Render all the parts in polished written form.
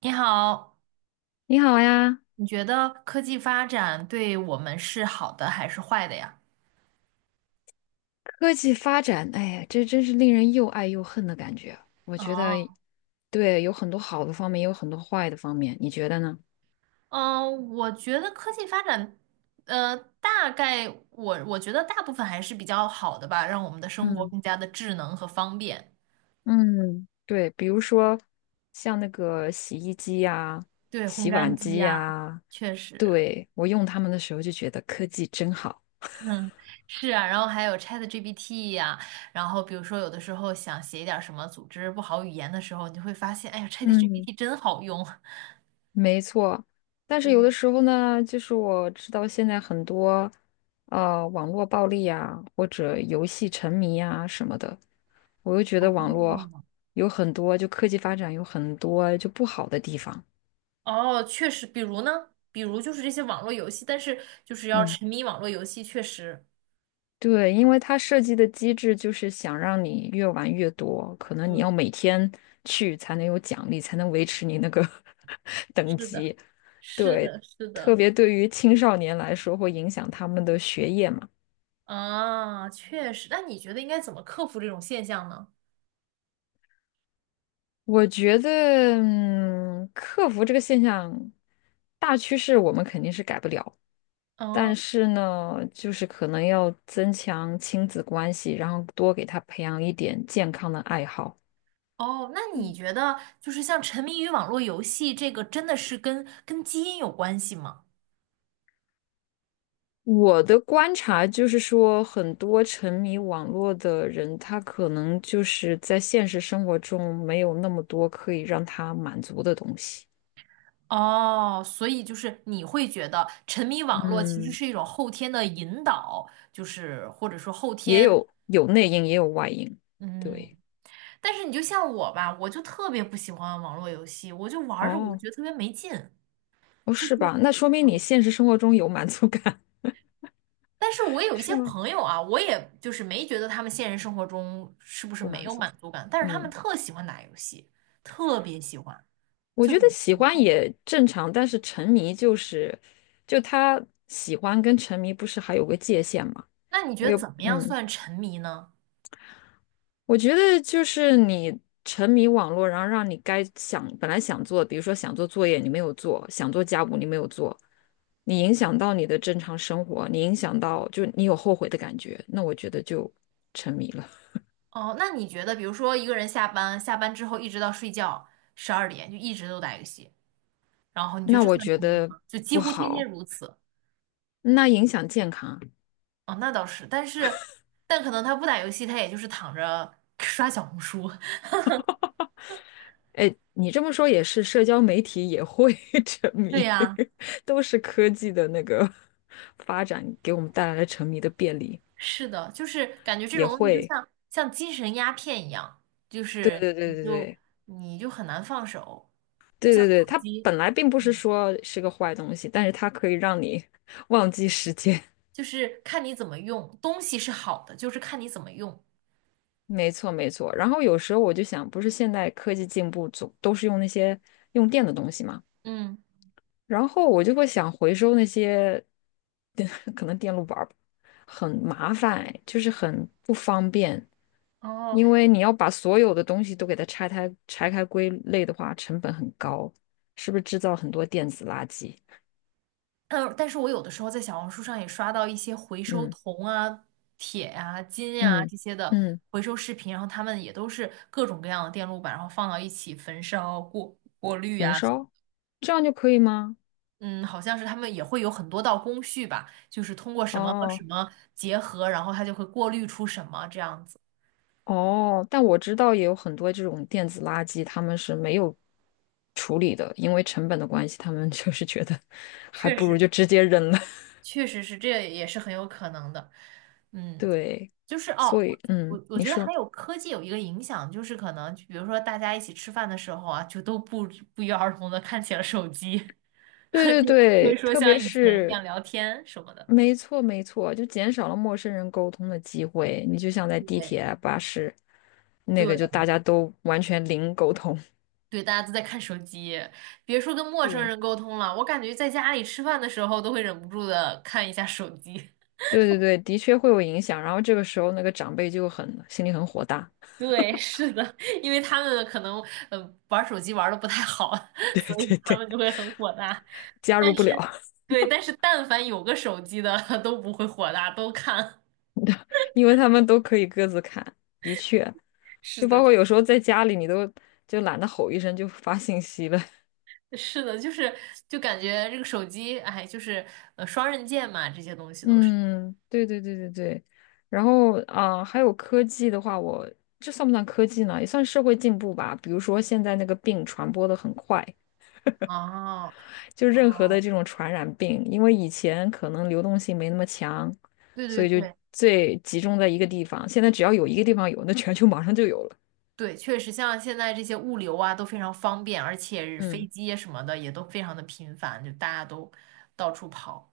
你好，你好呀。你觉得科技发展对我们是好的还是坏的呀？科技发展，哎呀，这真是令人又爱又恨的感觉。我觉得，哦，对，有很多好的方面，也有很多坏的方面，你觉得呢？嗯，我觉得科技发展，大概我觉得大部分还是比较好的吧，让我们的生活嗯更加的智能和方便。嗯，对，比如说像那个洗衣机呀、对，烘洗干碗机机呀，呀，确实对，我用它们的时候就觉得科技真好。是啊，然后还有 ChatGPT 呀，然后比如说有的时候想写一点儿什么组织不好语言的时候，你就会发现，哎呀嗯。，ChatGPT 真好用。没错，但是有对，的时候呢，就是我知道现在很多网络暴力啊，或者游戏沉迷啊什么的，我又觉得网络哦，有很多，就科技发展有很多就不好的地方。哦，确实，比如呢，比如就是这些网络游戏，但是就是要嗯，沉迷网络游戏，确实，对，因为它设计的机制就是想让你越玩越多，可能你要对，每天去才能有奖励，才能维持你那个 等是的，级。是对，的，是特的，别对于青少年来说，会影响他们的学业嘛。啊，确实。那你觉得应该怎么克服这种现象呢？我觉得，嗯，克服这个现象，大趋势我们肯定是改不了，但哦是呢，就是可能要增强亲子关系，然后多给他培养一点健康的爱好。哦，那你嗯。觉得就是像沉迷于网络游戏这个，真的是跟基因有关系吗？我的观察就是说，很多沉迷网络的人，他可能就是在现实生活中没有那么多可以让他满足的东西。哦，所以就是你会觉得沉迷网络其实嗯，是一种后天的引导，就是或者说后也天。有内因，也有外因。嗯，对，但是你就像我吧，我就特别不喜欢网络游戏，我就玩儿着我就哦，觉得特别没劲。哦，就是，是吧？那说明你啊。现实生活中有满足感。但是我 有一是些吗？朋友啊，我也就是没觉得他们现实生活中是不是不没满有足。满足感，但是他们嗯，特喜欢打游戏，特别喜欢，我就觉很得奇喜欢怪。也正常，但是沉迷就是，就他喜欢跟沉迷不是还有个界限吗？那你我觉得有，怎么样嗯，算沉迷呢？我觉得就是你沉迷网络，然后让你该想本来想做，比如说想做作业你没有做，想做家务你没有做，你影响到你的正常生活，你影响到就你有后悔的感觉，那我觉得就沉迷了。哦，那你觉得，比如说一个人下班，下班之后一直到睡觉12点，就一直都打游戏，然后 你觉那得这我算觉沉迷得吗？就几不乎天天好。如此。那影响健康。哦，那倒是，但是，但可能他不打游戏，他也就是躺着刷小红书。哎，你这么说也是，社交媒体也会 沉对迷，呀，都是科技的那个 发展给我们带来了沉迷的便利，是的，就是感觉这也种东西就会。像精神鸦片一样，就对是对对你就对你就很难放手，就对像对对对，手它机，本来并不是嗯，说是个坏东西，但是它可以让你 忘记时间。就是看你怎么用，东西是好的，就是看你怎么用。没错没错。然后有时候我就想，不是现代科技进步总都是用那些用电的东西嘛？嗯，然后我就会想回收那些，可能电路板儿吧很麻烦，就是很不方便，哦，因为你要把所有的东西都给它拆开归类的话，成本很高，是不是制造很多电子垃圾？嗯，但是我有的时候在小红书上也刷到一些回收嗯铜啊、铁呀、金呀、嗯这些的嗯。回收视频，然后他们也都是各种各样的电路板，然后放到一起焚烧、过滤焚呀，烧，这样就可以吗？嗯，好像是他们也会有很多道工序吧，就是通过什么和什哦么结合，然后它就会过滤出什么这样子。哦，但我知道也有很多这种电子垃圾，他们是没有处理的，因为成本的关系，他们 就是觉得还确不如实，就直接扔了。确实是，这也是很有可能的。嗯，对，就是哦，所以嗯，我你觉得说还有科技有一个影响，就是可能比如说大家一起吃饭的时候啊，就都不约而同的看起了手机，对 对就不会对，说特像别以前一样是聊天什么的。没错没错，就减少了陌生人沟通的机会。你就像在地对铁啊巴士，那个对就大家都完全零沟通。对，大家都在看手机，别说跟陌生是，人沟通了，我感觉在家里吃饭的时候都会忍不住的看一下手机。对对对，的确会有影响。然后这个时候，那个长辈就很心里很火大。对，是的，因为他们可能玩手机玩的不太好，对所以对他对，们就会很火大。加入但不了。是，对，但是但凡有个手机的 都不会火大，都看。因为他们都可以各自看。的确，是就包的，括有时候在家里，你都就懒得吼一声就发信息了。是的，就是感觉这个手机，哎，就是双刃剑嘛，这些东西都是。嗯，对对对对对，然后啊、还有科技的话，我这算不算科技呢？也算社会进步吧。比如说现在那个病传播的很快，哦就任何的哦，这种传染病，因为以前可能流动性没那么强，对所对以就对最集中在一个地方。现在只要有一个地方有，那全球马上就有了。对，确实像现在这些物流啊都非常方便，而且飞嗯，机啊什么的也都非常的频繁，就大家都到处跑。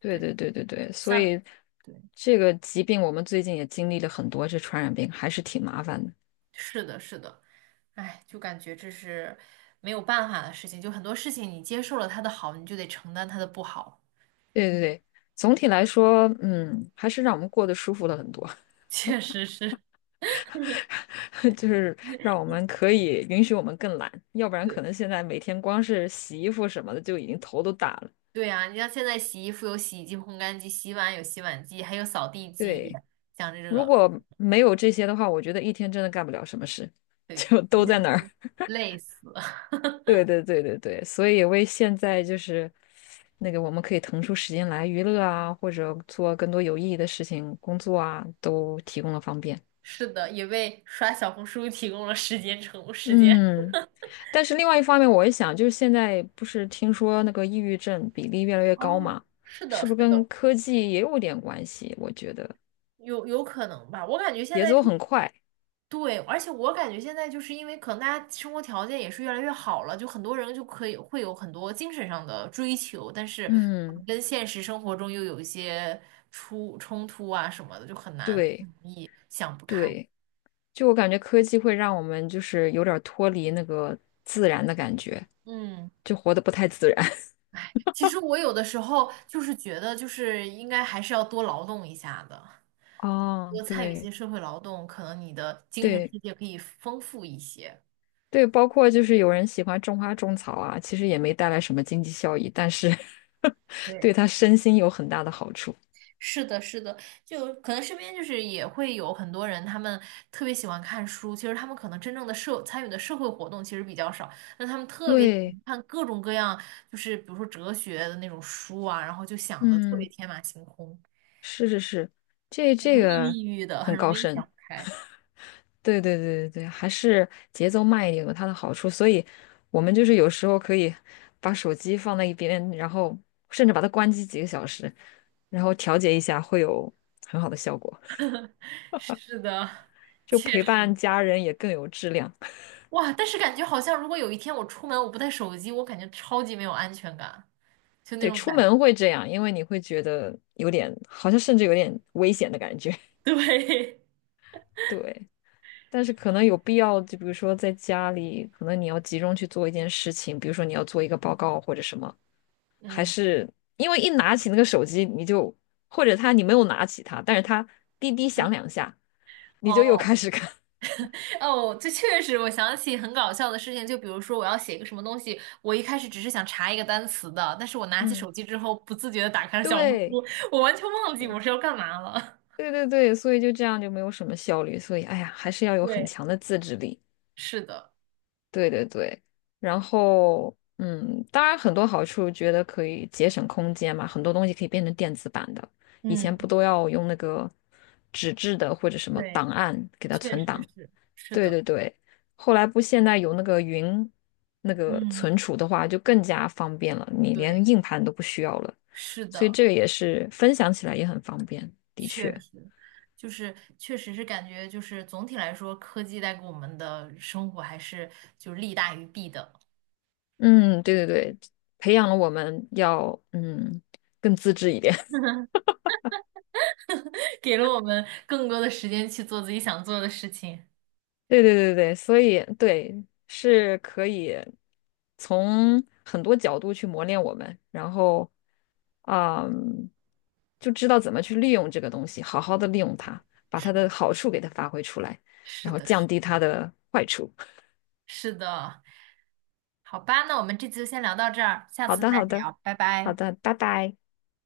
对对，对对对对，所像。以对。这个疾病我们最近也经历了很多，这传染病还是挺麻烦的。是的，是的，哎，就感觉这是没有办法的事情，就很多事情你接受了它的好，你就得承担它的不好，对对对，总体来说，嗯，还是让我们过得舒服了很多。确实是。就是让我 们可以允许我们更懒，要不然可对能现在每天光是洗衣服什么的就已经头都大了。对呀，你像现在洗衣服有洗衣机、烘干机，洗碗有洗碗机，还有扫地机，对，像这如个，果没有这些的话，我觉得一天真的干不了什么事。对，就都在那儿。累死了。对对对对对，所以为现在就是那个我们可以腾出时间来娱乐啊，或者做更多有意义的事情、工作啊，都提供了方便。是的，也为刷小红书提供了时间成时间。嗯。但是另外一方面，我一想，就是现在不是听说那个抑郁症比例越来越高哦，嘛，是的，是不是是跟的，科技也有点关系？我觉得有可能吧？我感觉现节在奏很快，对，而且我感觉现在就是因为可能大家生活条件也是越来越好了，就很多人就可以会有很多精神上的追求，但是可能嗯，跟现实生活中又有一些出冲突啊什么的，就很难很对容易想不开。对，就我感觉科技会让我们就是有点儿脱离那个自然的感觉，嗯，就活得不太自然。其实我有的时候就是觉得，就是应该还是要多劳动一下的，哦，多参与一些对社会劳动，可能你的精神对世界可以丰富一些。对，包括就是有人喜欢种花种草啊，其实也没带来什么经济效益，但是 对对。他身心有很大的好处。是的，是的，就可能身边就是也会有很多人，他们特别喜欢看书，其实他们可能真正的参与的社会活动其实比较少，但他们特别喜对，欢看各种各样，就是比如说哲学的那种书啊，然后就想的特别嗯。天马行空，是是是，这很这容易个抑郁的，很很高容易想深，不开。对对对对对，还是节奏慢一点有它的好处，所以我们就是有时候可以把手机放在一边，然后甚至把它关机几个小时，然后调节一下，会有很好的效果，是的，就确陪伴实，家人也更有质量。哇，但是感觉好像如果有一天我出门我不带手机，我感觉超级没有安全感，就那对，种出感觉。门会这样，因为你会觉得有点，好像甚至有点危险的感觉。对，对，但是可能有必要，就比如说在家里，可能你要集中去做一件事情，比如说你要做一个报告或者什么，还嗯，是因为一拿起那个手机，你就或者他你没有拿起它，但是他滴滴响两下，你就又哦。开始看。哦，这确实，我想起很搞笑的事情，就比如说我要写一个什么东西，我一开始只是想查一个单词的，但是我拿起嗯，手机之后，不自觉的打开了小红对，书，我完全忘记对我是要干嘛了。对对对，所以就这样就没有什么效率，所以哎呀，还是要 有很对，强的自制力。是的，对对对，然后嗯，当然很多好处，觉得可以节省空间嘛，很多东西可以变成电子版的，以前嗯，不都要用那个纸质的或者什么对，档案给它确存实档？是，是对对的，对，后来不现在有那个云那个嗯，存储的话，就更加方便了，你对，连硬盘都不需要了，是所以的，这个也是分享起来也很方便，的确确，实，就是确实是感觉就是总体来说，科技带给我们的生活还是就是利大于弊的，嗯，对对对，培养了我们要嗯更自制一点。给了我们更多的时间去做自己想做的事情。对对对对，所以对是可以从很多角度去磨练我们，然后，嗯，就知道怎么去利用这个东西，好好的利用它，把它的好处给它发挥出来，是然后的，降是低它的坏处。是的，好吧，那我们这次就先聊到这儿，下好次的，再好的，聊，拜好拜。的，拜拜。